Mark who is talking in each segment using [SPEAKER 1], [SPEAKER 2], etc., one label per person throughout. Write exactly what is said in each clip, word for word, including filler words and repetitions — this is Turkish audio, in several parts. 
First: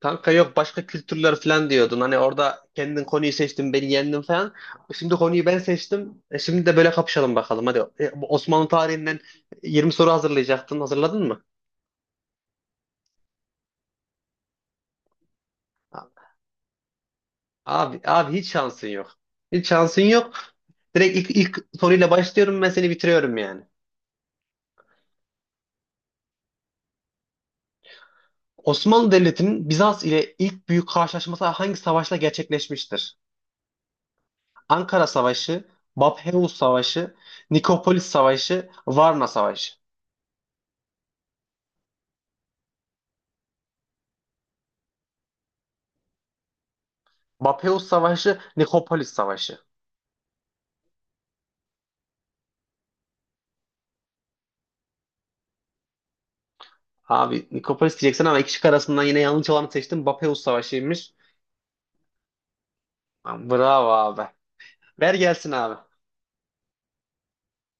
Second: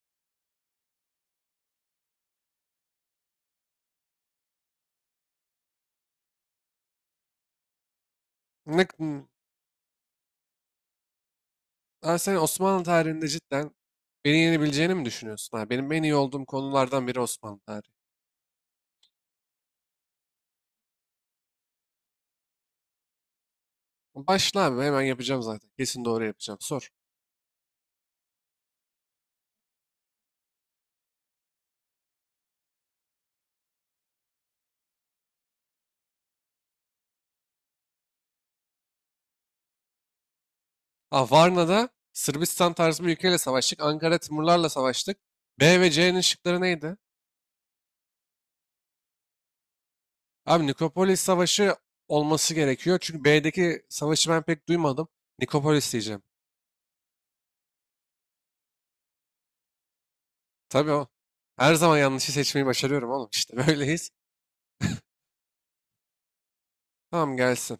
[SPEAKER 1] Kanka yok başka kültürler falan diyordun. Hani orada kendin konuyu seçtin, beni yendin falan. Şimdi konuyu ben seçtim. E şimdi de böyle kapışalım bakalım. Hadi E, bu Osmanlı
[SPEAKER 2] Ne,
[SPEAKER 1] tarihinden yirmi soru hazırlayacaktın. Hazırladın mı?
[SPEAKER 2] ha, sen Osmanlı tarihinde cidden beni yenebileceğini mi düşünüyorsun? Ha, benim en iyi olduğum konulardan biri Osmanlı tarihi.
[SPEAKER 1] Abi abi hiç şansın yok. Hiç şansın yok. Direkt ilk, ilk soruyla başlıyorum ben seni bitiriyorum yani.
[SPEAKER 2] Başla abi, hemen yapacağım zaten. Kesin doğru yapacağım. Sor.
[SPEAKER 1] Osmanlı Devleti'nin Bizans ile ilk büyük karşılaşması hangi savaşla gerçekleşmiştir? Ankara Savaşı, Bapheus Savaşı, Nikopolis Savaşı, Varna Savaşı.
[SPEAKER 2] Ha, Varna'da Sırbistan tarzı bir ülkeyle savaştık. Ankara Timurlarla savaştık. B ve C'nin şıkları neydi?
[SPEAKER 1] Bapeus Savaşı, Nikopolis Savaşı.
[SPEAKER 2] Abi Nikopolis Savaşı olması gerekiyor. Çünkü B'deki savaşı ben pek duymadım. Nikopolis diyeceğim.
[SPEAKER 1] Abi Nikopolis diyeceksin ama iki şık arasından yine yanlış olanı seçtim. Bapeus
[SPEAKER 2] Tabii o.
[SPEAKER 1] Savaşı'ymış.
[SPEAKER 2] Her zaman yanlışı seçmeyi başarıyorum oğlum.
[SPEAKER 1] Lan
[SPEAKER 2] İşte
[SPEAKER 1] Bravo
[SPEAKER 2] böyleyiz.
[SPEAKER 1] abi. Ver gelsin abi.
[SPEAKER 2] Tamam, gelsin.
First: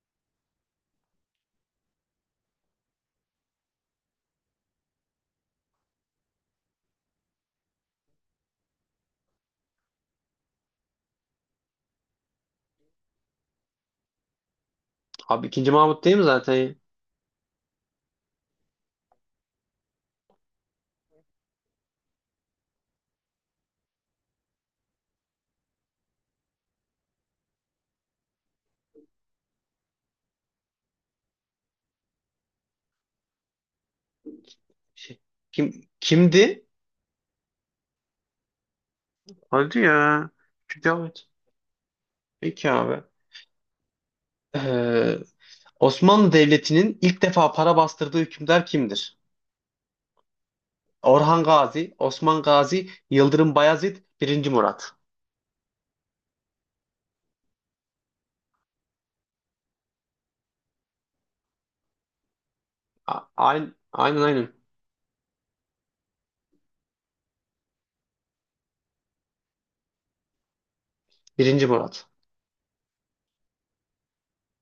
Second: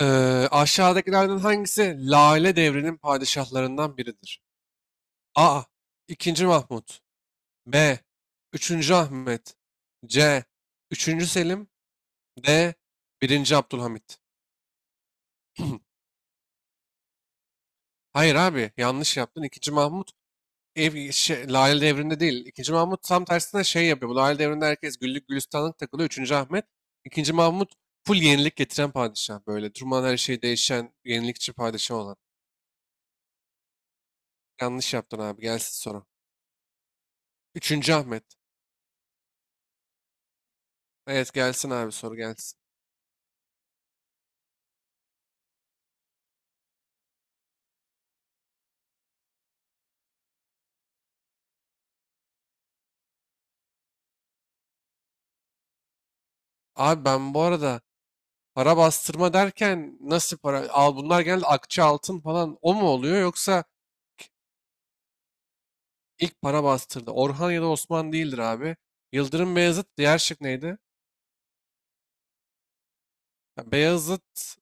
[SPEAKER 2] Eee, aşağıdakilerden hangisi Lale devrinin padişahlarından biridir? A. ikinci. Mahmut. B. Üçüncü Ahmet. C. Üçüncü Selim. D. Birinci Abdülhamit.
[SPEAKER 1] Abi ikinci Mahmut değil mi zaten?
[SPEAKER 2] Hayır abi, yanlış yaptın. ikinci. Mahmut ev, şey, Lale devrinde değil. ikinci. Mahmut tam tersine şey yapıyor. Bu Lale devrinde herkes güllük gülistanlık takılıyor. Üçüncü Ahmet, ikinci. Mahmut full yenilik getiren padişah. Böyle durmadan her şey değişen yenilikçi padişah olan. Yanlış yaptın
[SPEAKER 1] Şey,
[SPEAKER 2] abi, gelsin
[SPEAKER 1] kim
[SPEAKER 2] sonra.
[SPEAKER 1] kimdi?
[SPEAKER 2] Üçüncü Ahmet.
[SPEAKER 1] Hadi ya. İkinci Mahmut.
[SPEAKER 2] Evet, gelsin abi, soru gelsin.
[SPEAKER 1] Peki abi. Ee, Osmanlı Devleti'nin ilk defa para bastırdığı hükümdar kimdir? Orhan Gazi, Osman Gazi, Yıldırım Bayezid, Birinci Murat.
[SPEAKER 2] Abi, ben bu arada para bastırma derken nasıl para? Al, bunlar genelde akçe altın falan o mu oluyor,
[SPEAKER 1] A-
[SPEAKER 2] yoksa
[SPEAKER 1] Aynen aynen. aynen.
[SPEAKER 2] ilk para bastırdı. Orhan ya da Osman değildir abi. Yıldırım Beyazıt. Diğer şık neydi?
[SPEAKER 1] Birinci Murat.
[SPEAKER 2] Ya Beyazıt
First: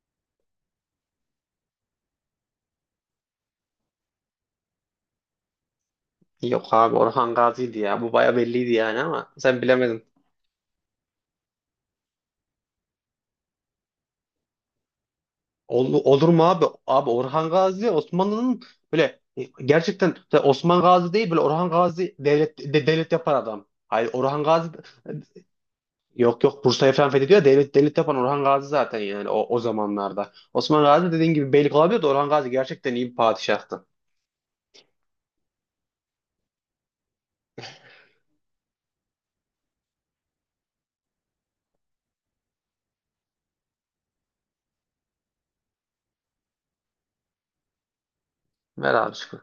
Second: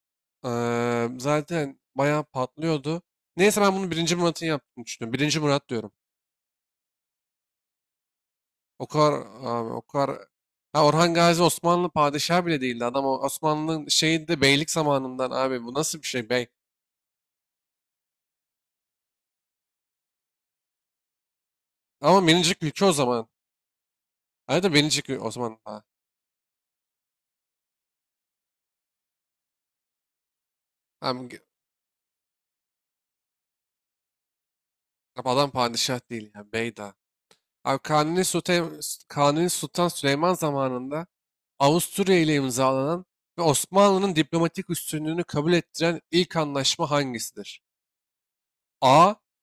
[SPEAKER 2] eee, zaten bayağı patlıyordu. Neyse, ben bunu birinci Murat'ın yaptığını düşünüyorum. Birinci Murat diyorum.
[SPEAKER 1] Yok abi Orhan Gazi'ydi ya. Bu baya belliydi
[SPEAKER 2] O
[SPEAKER 1] yani
[SPEAKER 2] kadar
[SPEAKER 1] ama sen
[SPEAKER 2] abi o
[SPEAKER 1] bilemedin.
[SPEAKER 2] kadar Ha, Orhan Gazi Osmanlı padişahı bile değildi. Adam, o Osmanlı'nın şeyi de beylik zamanından. Abi, bu
[SPEAKER 1] Ol-
[SPEAKER 2] nasıl bir
[SPEAKER 1] olur
[SPEAKER 2] şey?
[SPEAKER 1] mu
[SPEAKER 2] Bey.
[SPEAKER 1] abi? Abi Orhan Gazi Osmanlı'nın böyle e, gerçekten mesela Osman Gazi değil böyle Orhan Gazi
[SPEAKER 2] Ama
[SPEAKER 1] devlet
[SPEAKER 2] minicik ülke
[SPEAKER 1] de-
[SPEAKER 2] o
[SPEAKER 1] devlet
[SPEAKER 2] zaman.
[SPEAKER 1] yapan adam. Hayır Orhan
[SPEAKER 2] Hayır da
[SPEAKER 1] Gazi
[SPEAKER 2] minicik
[SPEAKER 1] e,
[SPEAKER 2] ül- o zaman. Ha.
[SPEAKER 1] yok yok Bursa'yı falan fethediyor ya, devlet devlet yapan Orhan Gazi zaten yani o, o zamanlarda. Osman Gazi
[SPEAKER 2] Hem
[SPEAKER 1] dediğin
[SPEAKER 2] ge-
[SPEAKER 1] gibi beylik olabilir de Orhan Gazi gerçekten iyi bir padişahtı.
[SPEAKER 2] adam padişah değil yani, bey daha. Abi Kanuni Sultan, Kanuni Sultan Süleyman zamanında Avusturya ile imzalanan ve Osmanlı'nın diplomatik üstünlüğünü kabul ettiren ilk anlaşma hangisidir?
[SPEAKER 1] Ver abi
[SPEAKER 2] A.
[SPEAKER 1] şunu.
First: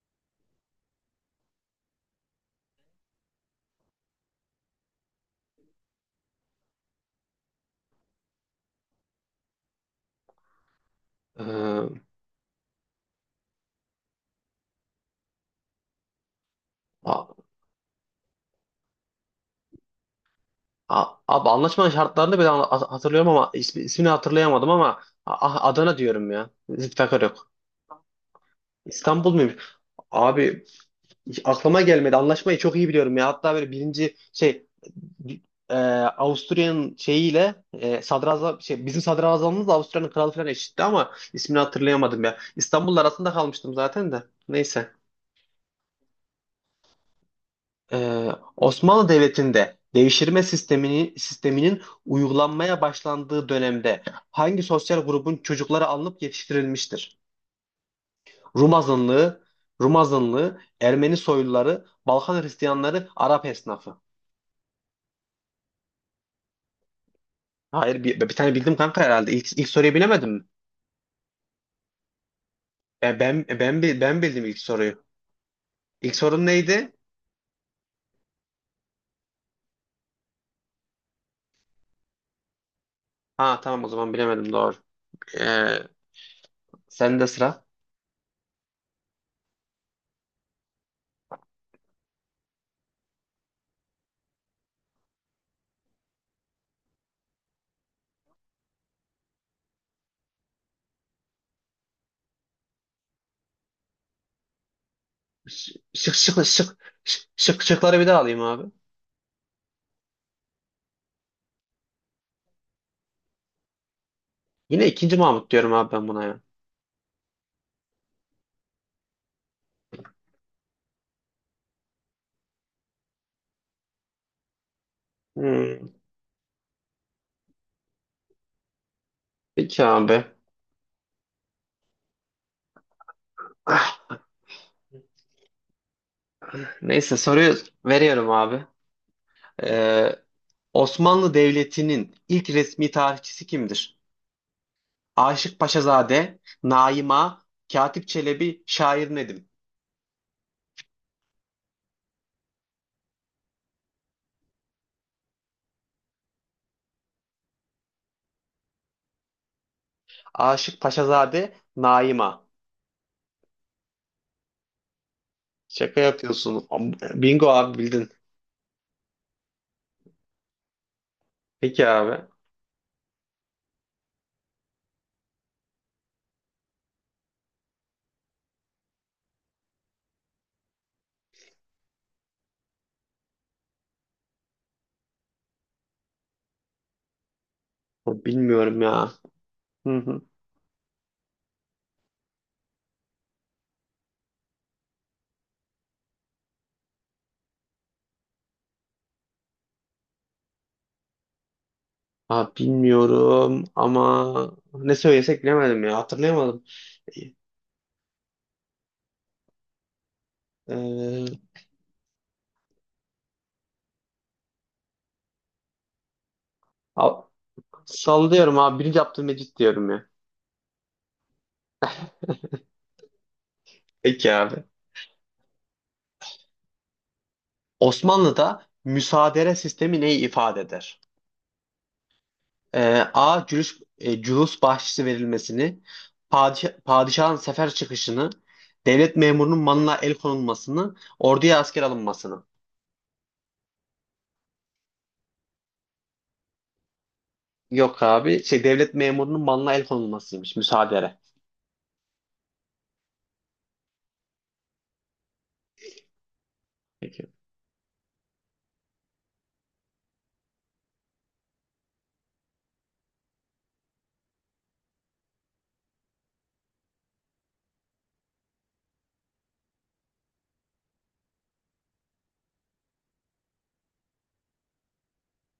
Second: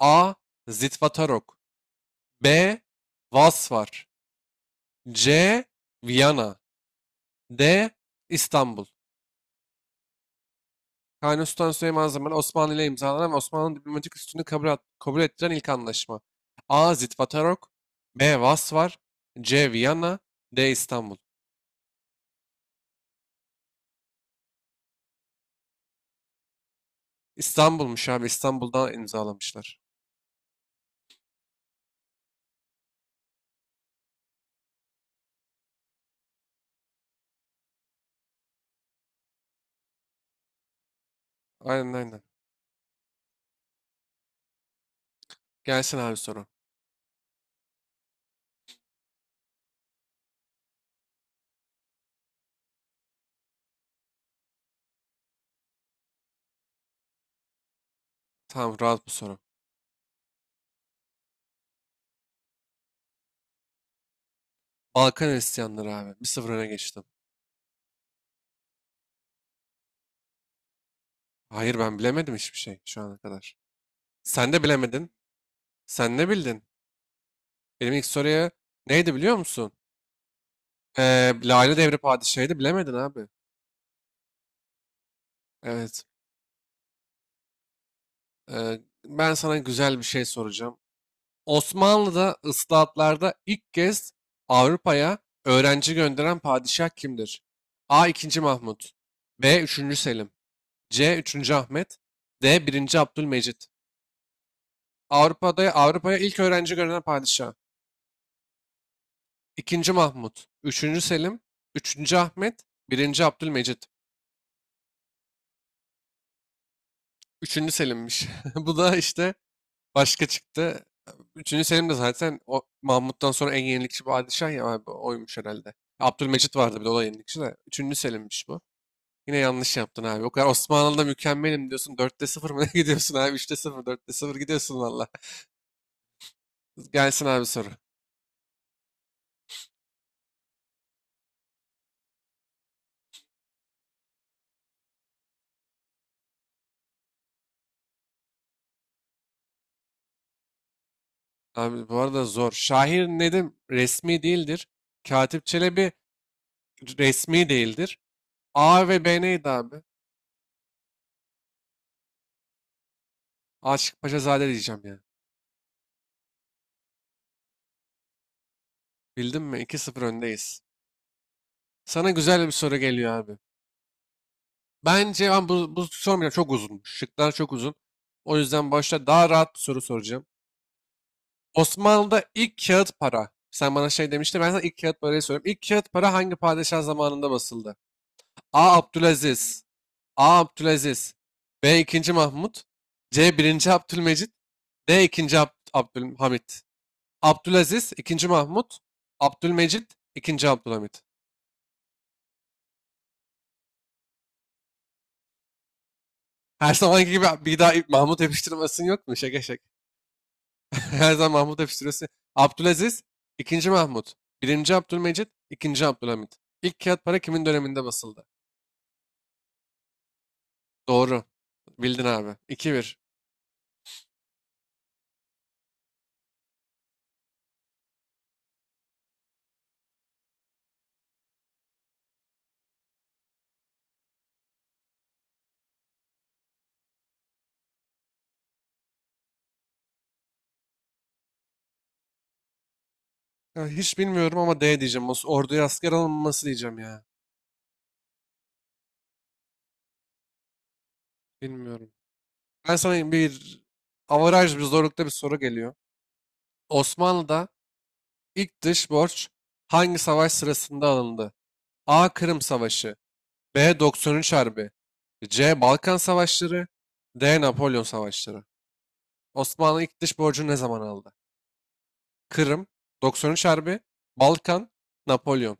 [SPEAKER 2] A. Zitvatarok. B. Vasvar. C. Viyana. D. İstanbul. Kanuni Sultan Süleyman zamanı Osmanlı ile imzalanan ve Osmanlı'nın diplomatik üstünlüğünü kabul, kabul ettiren ilk anlaşma. A.
[SPEAKER 1] Ee,
[SPEAKER 2] Zitvatarok. B. Vasvar. C. Viyana. D.
[SPEAKER 1] A-
[SPEAKER 2] İstanbul.
[SPEAKER 1] Abi anlaşmanın şartlarını ben ha- hatırlıyorum ama ismi, ismini hatırlayamadım ama A- ah, Adana diyorum ya. Zülfikar yok.
[SPEAKER 2] İstanbul'muş abi. İstanbul'da
[SPEAKER 1] İstanbul muymuş?
[SPEAKER 2] imzalamışlar.
[SPEAKER 1] Abi hiç aklıma gelmedi. Anlaşmayı çok iyi biliyorum ya. Hatta böyle birinci şey e, Avusturya'nın şeyiyle e, sadrazam şey bizim sadrazamımız Avusturya'nın kralı falan eşitti ama ismini
[SPEAKER 2] Aynen, aynen.
[SPEAKER 1] hatırlayamadım ya. İstanbul'la arasında kalmıştım zaten de. Neyse.
[SPEAKER 2] Gelsin abi soru.
[SPEAKER 1] Ee, Osmanlı Devleti'nde devşirme sistemini, sisteminin uygulanmaya başlandığı dönemde hangi sosyal grubun çocukları alınıp yetiştirilmiştir? Rum
[SPEAKER 2] Tamam, rahat bu soru.
[SPEAKER 1] azınlığı, Rum azınlığı, Ermeni soyluları, Balkan Hristiyanları, Arap esnafı.
[SPEAKER 2] Balkan Hristiyanları abi. Bir sıfır öne geçtim.
[SPEAKER 1] Hayır bir, bir tane bildim kanka herhalde. İlk, ilk soruyu bilemedim mi?
[SPEAKER 2] Hayır, ben bilemedim hiçbir şey şu
[SPEAKER 1] Ben,
[SPEAKER 2] ana
[SPEAKER 1] ben,
[SPEAKER 2] kadar.
[SPEAKER 1] ben, bi- ben bildim
[SPEAKER 2] Sen
[SPEAKER 1] ilk
[SPEAKER 2] de
[SPEAKER 1] soruyu.
[SPEAKER 2] bilemedin.
[SPEAKER 1] İlk
[SPEAKER 2] Sen ne
[SPEAKER 1] sorun
[SPEAKER 2] bildin?
[SPEAKER 1] neydi?
[SPEAKER 2] Benim ilk soruya neydi, biliyor musun? Ee, Lale Devri Padişahı'ydı, bilemedin abi.
[SPEAKER 1] Ha tamam o zaman bilemedim doğru. Ee,
[SPEAKER 2] Evet.
[SPEAKER 1] sende sıra.
[SPEAKER 2] Ee, ben sana güzel bir şey soracağım. Osmanlı'da ıslahatlarda ilk kez Avrupa'ya öğrenci gönderen padişah kimdir? A. ikinci. Mahmut. B. Üçüncü Selim. C. Üçüncü Ahmet. D. Birinci Abdülmecit. Avrupa'da
[SPEAKER 1] Şık şık
[SPEAKER 2] Avrupa'ya ilk
[SPEAKER 1] şık
[SPEAKER 2] öğrenci
[SPEAKER 1] şık
[SPEAKER 2] gönderen padişah.
[SPEAKER 1] şık şıkları bir daha alayım abi.
[SPEAKER 2] ikinci. Mahmut, Üçüncü Selim, Üçüncü Ahmet, Birinci Abdülmecit.
[SPEAKER 1] Yine ikinci Mahmut diyorum abi ben buna ya.
[SPEAKER 2] Üçüncü Selim'miş. Bu da işte başka çıktı. Üçüncü Selim de zaten o Mahmut'tan sonra en yenilikçi padişah ya abi, oymuş herhalde.
[SPEAKER 1] Hmm,
[SPEAKER 2] Abdülmecit vardı bir de, o da yenilikçi de. Üçüncü Selim'miş bu. Yine yanlış
[SPEAKER 1] peki
[SPEAKER 2] yaptın
[SPEAKER 1] abi.
[SPEAKER 2] abi. O kadar Osmanlı'da mükemmelim diyorsun. Dörtte sıfır mı ne gidiyorsun abi? Üçte sıfır, dörtte
[SPEAKER 1] Ah,
[SPEAKER 2] sıfır gidiyorsun valla.
[SPEAKER 1] neyse
[SPEAKER 2] Gelsin abi
[SPEAKER 1] soruyu
[SPEAKER 2] soru.
[SPEAKER 1] veriyorum abi. Ee, Osmanlı Devleti'nin ilk resmi tarihçisi kimdir? Aşık Paşazade, Naima, Katip Çelebi, Şair Nedim.
[SPEAKER 2] Abi, bu arada zor. Şair Nedim resmi değildir. Katip Çelebi resmi değildir. A ve B neydi abi?
[SPEAKER 1] Aşık Paşazade, Naima.
[SPEAKER 2] Aşık Paşazade diyeceğim ya.
[SPEAKER 1] Şaka yapıyorsun. Bingo abi bildin.
[SPEAKER 2] Bildin mi? iki sıfır öndeyiz.
[SPEAKER 1] Peki
[SPEAKER 2] Sana
[SPEAKER 1] abi.
[SPEAKER 2] güzel bir soru geliyor abi. Bence ben bu, bu sormayacağım. Çok uzun. Şıklar çok uzun. O yüzden başta daha rahat bir soru soracağım. Osmanlı'da ilk kağıt para. Sen bana şey demiştin. Ben sana ilk kağıt parayı soruyorum. İlk kağıt para hangi padişah zamanında basıldı? A.
[SPEAKER 1] Bilmiyorum ya.
[SPEAKER 2] Abdülaziz.
[SPEAKER 1] Hı hı.
[SPEAKER 2] A. Abdülaziz. B. ikinci. Mahmut. C. Birinci Abdülmecit. D. ikinci. Ab Abdülhamit. Abdülaziz, ikinci. Mahmut. Abdülmecit, ikinci. Abdülhamit.
[SPEAKER 1] Abi bilmiyorum ama ne söylesek bilemedim ya. Hatırlayamadım.
[SPEAKER 2] Her zamanki gibi bir daha Mahmut yapıştırmasın yok mu? Şaka şaka. Her
[SPEAKER 1] Ee,
[SPEAKER 2] zaman Mahmut hep. Abdülaziz, ikinci Mahmut. Birinci Abdülmecit, ikinci Abdülhamit. İlk kağıt para
[SPEAKER 1] al-
[SPEAKER 2] kimin döneminde basıldı?
[SPEAKER 1] Sallıyorum abi. Birinci Abdülmecit diyorum ya.
[SPEAKER 2] Doğru. Bildin abi. iki bir.
[SPEAKER 1] Peki abi. Osmanlı'da müsaadere sistemi neyi ifade eder? Ee, A. Cülüs, e, cülüs bahşişi verilmesini, padişah, padişahın sefer çıkışını, devlet memurunun malına el konulmasını, orduya asker alınmasını.
[SPEAKER 2] Ya hiç bilmiyorum ama D diyeceğim. Os- orduya asker alınması diyeceğim ya.
[SPEAKER 1] Yok abi. Şey, devlet memurunun malına el konulmasıymış. Müsaadere.
[SPEAKER 2] Bilmiyorum. Ben sana bir avaraj bir zorlukta bir soru geliyor.
[SPEAKER 1] Peki.
[SPEAKER 2] Osmanlı'da ilk dış borç hangi savaş sırasında alındı? A. Kırım Savaşı. B. doksan üç Harbi. C. Balkan Savaşları. D. Napolyon Savaşları. Osmanlı ilk dış borcunu ne zaman aldı? Kırım, doksan üç Harbi, Balkan, Napolyon.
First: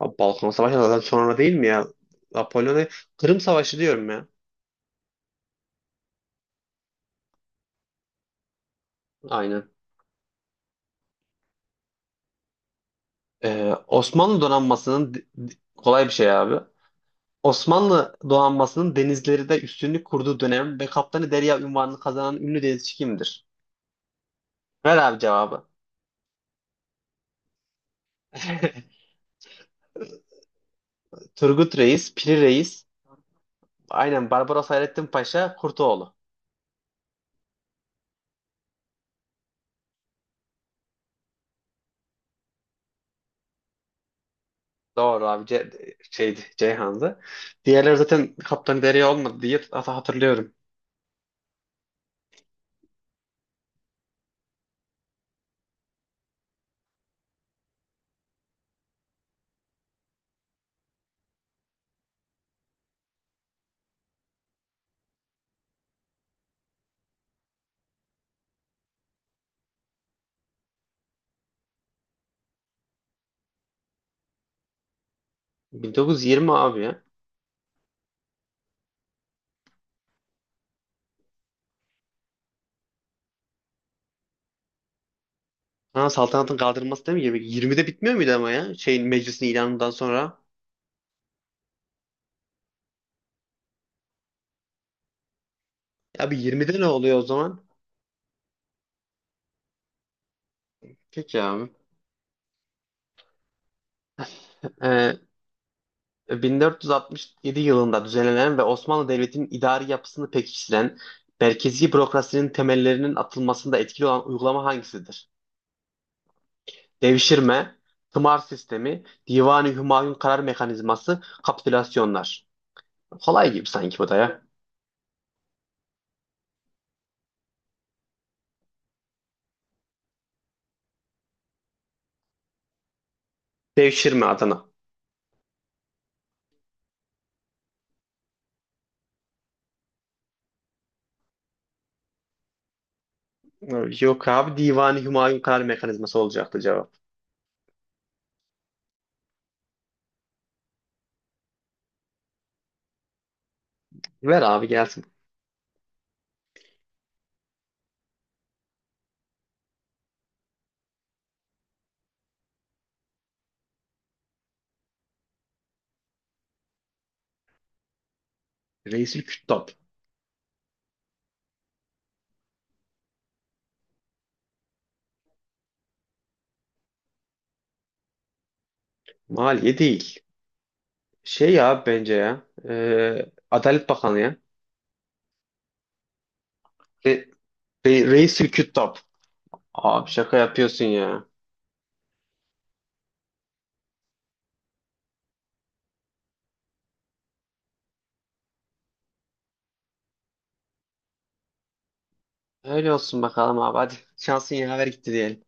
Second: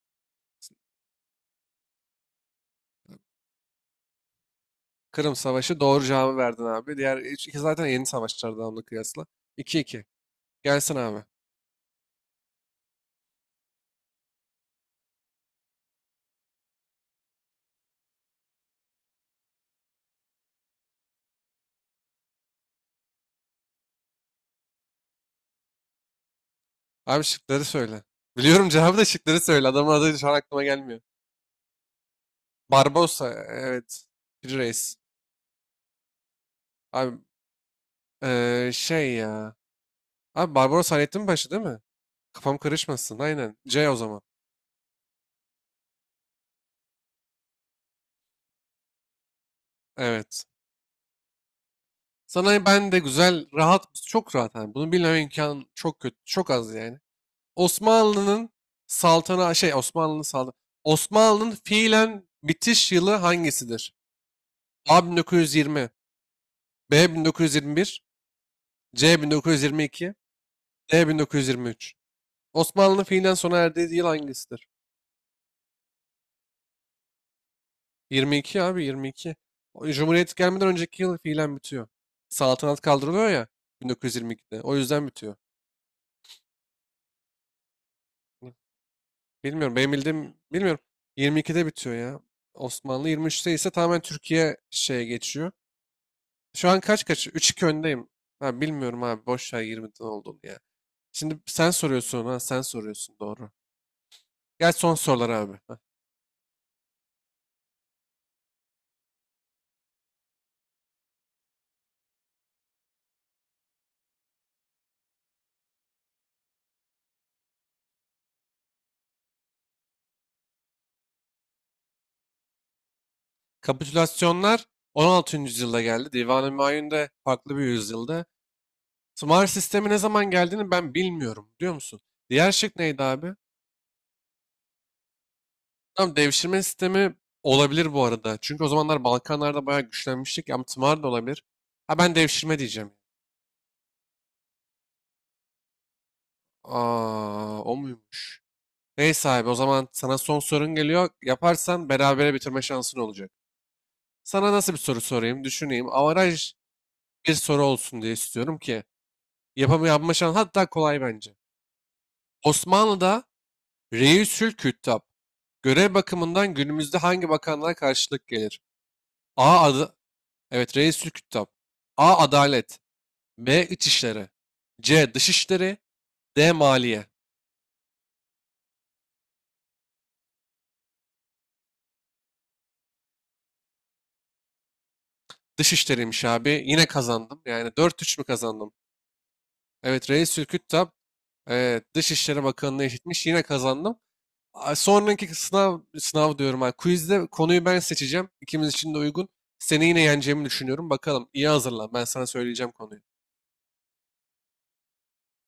[SPEAKER 1] Abi Balkan Savaşı da zaten sonra değil mi ya? Napolyon'a Kırım Savaşı diyorum ya.
[SPEAKER 2] Kırım Savaşı, doğru cevabı verdin abi. Diğer üç- iki zaten yeni savaşlardan, onunla kıyasla.
[SPEAKER 1] Aynen.
[SPEAKER 2] İki iki. Gelsin abi.
[SPEAKER 1] Ee, Osmanlı donanmasının d- d- kolay bir şey abi. Osmanlı donanmasının denizlerinde üstünlük kurduğu dönem ve Kaptanı Derya unvanını kazanan ünlü denizci kimdir? Ver abi cevabı.
[SPEAKER 2] Abi şıkları söyle. Biliyorum cevabı, da şıkları söyle. Adamın adı şu an aklıma gelmiyor.
[SPEAKER 1] Turgut Reis, Piri Reis,
[SPEAKER 2] Barbosa. Evet.
[SPEAKER 1] aynen
[SPEAKER 2] Free
[SPEAKER 1] Barbaros
[SPEAKER 2] Reis.
[SPEAKER 1] Hayrettin Paşa, Kurtoğlu.
[SPEAKER 2] Abi eee, şey ya. Abi Barbaros Hayrettin Paşa değil mi? Kafam karışmasın. Aynen. C o zaman.
[SPEAKER 1] Doğru abi Ce şeydi Ceyhan'dı. Diğerleri zaten Kaptan Derya olmadı diye hat-
[SPEAKER 2] Evet.
[SPEAKER 1] hatırlıyorum.
[SPEAKER 2] Sana ben de güzel, rahat, çok rahat. Yani. Bunu bilmem imkan çok kötü, çok az yani. Osmanlı'nın saltana şey Osmanlı'nın saltanatı. Osmanlı'nın fiilen bitiş yılı hangisidir? A bin dokuz yüz yirmi, B bin dokuz yüz yirmi bir, C bin dokuz yüz yirmi iki, D bin dokuz yüz yirmi üç. Osmanlı'nın fiilen sona erdiği yıl hangisidir?
[SPEAKER 1] bin dokuz yüz yirmi abi ya.
[SPEAKER 2] yirmi iki abi, yirmi iki. O Cumhuriyet gelmeden önceki yıl fiilen bitiyor. Saltanat kaldırılıyor ya bin dokuz yüz yirmi ikide. O yüzden bitiyor.
[SPEAKER 1] Ha, saltanatın kaldırılması değil mi? yirmi yirmide bitmiyor muydu ama ya? Şeyin meclisin
[SPEAKER 2] Bilmiyorum.
[SPEAKER 1] ilanından
[SPEAKER 2] Benim bildiğim,
[SPEAKER 1] sonra.
[SPEAKER 2] bilmiyorum. yirmi ikide bitiyor ya. Osmanlı yirmi üçte ise tamamen Türkiye şeye geçiyor.
[SPEAKER 1] Abi
[SPEAKER 2] Şu
[SPEAKER 1] yirmide
[SPEAKER 2] an
[SPEAKER 1] ne
[SPEAKER 2] kaç
[SPEAKER 1] oluyor o
[SPEAKER 2] kaç?
[SPEAKER 1] zaman?
[SPEAKER 2] üç iki öndeyim. Ha, bilmiyorum abi. Boş ver yirmiden olduğunu ya. Şimdi
[SPEAKER 1] Peki abi.
[SPEAKER 2] sen soruyorsun ha. Sen soruyorsun, doğru. Gel son
[SPEAKER 1] Ee,
[SPEAKER 2] sorular abi. Ha.
[SPEAKER 1] bin dört yüz altmış yedi yılında düzenlenen ve Osmanlı Devleti'nin idari yapısını pekiştiren, merkezi bürokrasinin temellerinin atılmasında etkili olan uygulama hangisidir? Devşirme, tımar sistemi, divan Divani Hümayun karar mekanizması, kapitülasyonlar. Kolay gibi sanki bu da ya.
[SPEAKER 2] Kapitülasyonlar on altıncı yüzyılda geldi. Divan-ı Mayun da farklı bir yüzyılda. Tımar sistemi ne zaman geldiğini ben bilmiyorum. Biliyor musun? Diğer şık neydi abi?
[SPEAKER 1] Devşirme Adana.
[SPEAKER 2] Tamam, devşirme sistemi olabilir bu arada. Çünkü o zamanlar Balkanlarda bayağı güçlenmiştik. Ama tımar da olabilir. Ha, ben devşirme diyeceğim.
[SPEAKER 1] Yok abi divan Divani Hümayun karar mekanizması olacaktı cevap.
[SPEAKER 2] Aa, o muymuş? Neyse abi, o zaman sana son sorun geliyor. Yaparsan berabere bitirme şansın olacak.
[SPEAKER 1] Ver
[SPEAKER 2] Sana
[SPEAKER 1] abi
[SPEAKER 2] nasıl bir soru
[SPEAKER 1] gelsin.
[SPEAKER 2] sorayım? Düşüneyim. Avaraj bir soru olsun diye istiyorum ki. Yapamı yapma şansı, hatta kolay bence. Osmanlı'da Reisül Küttab görev bakımından günümüzde hangi bakanlığa karşılık gelir?
[SPEAKER 1] Reisül
[SPEAKER 2] A
[SPEAKER 1] Küttab.
[SPEAKER 2] adı, evet, Reisül Küttab. A. Adalet. B. İçişleri. C. Dışişleri. D. Maliye.
[SPEAKER 1] Maliye değil. Şey ya bence ya. e, Adalet Bakanı ya.
[SPEAKER 2] Dışişleriymiş abi. Yine
[SPEAKER 1] Re,
[SPEAKER 2] kazandım. Yani
[SPEAKER 1] Re,
[SPEAKER 2] dört üç mü
[SPEAKER 1] Reisül
[SPEAKER 2] kazandım?
[SPEAKER 1] Küttab. Abi
[SPEAKER 2] Evet,
[SPEAKER 1] şaka
[SPEAKER 2] Reis
[SPEAKER 1] yapıyorsun
[SPEAKER 2] Ülküttab
[SPEAKER 1] ya.
[SPEAKER 2] e, Dışişleri Bakanlığı eşitmiş. Yine kazandım. A, Sonraki sınav, sınav diyorum. Ha. Quizde konuyu ben seçeceğim. İkimiz için de uygun. Seni yine yeneceğimi düşünüyorum. Bakalım, iyi hazırlan. Ben sana söyleyeceğim
[SPEAKER 1] Öyle
[SPEAKER 2] konuyu.
[SPEAKER 1] olsun bakalım abi. Hadi şansın yaver gitti diyelim.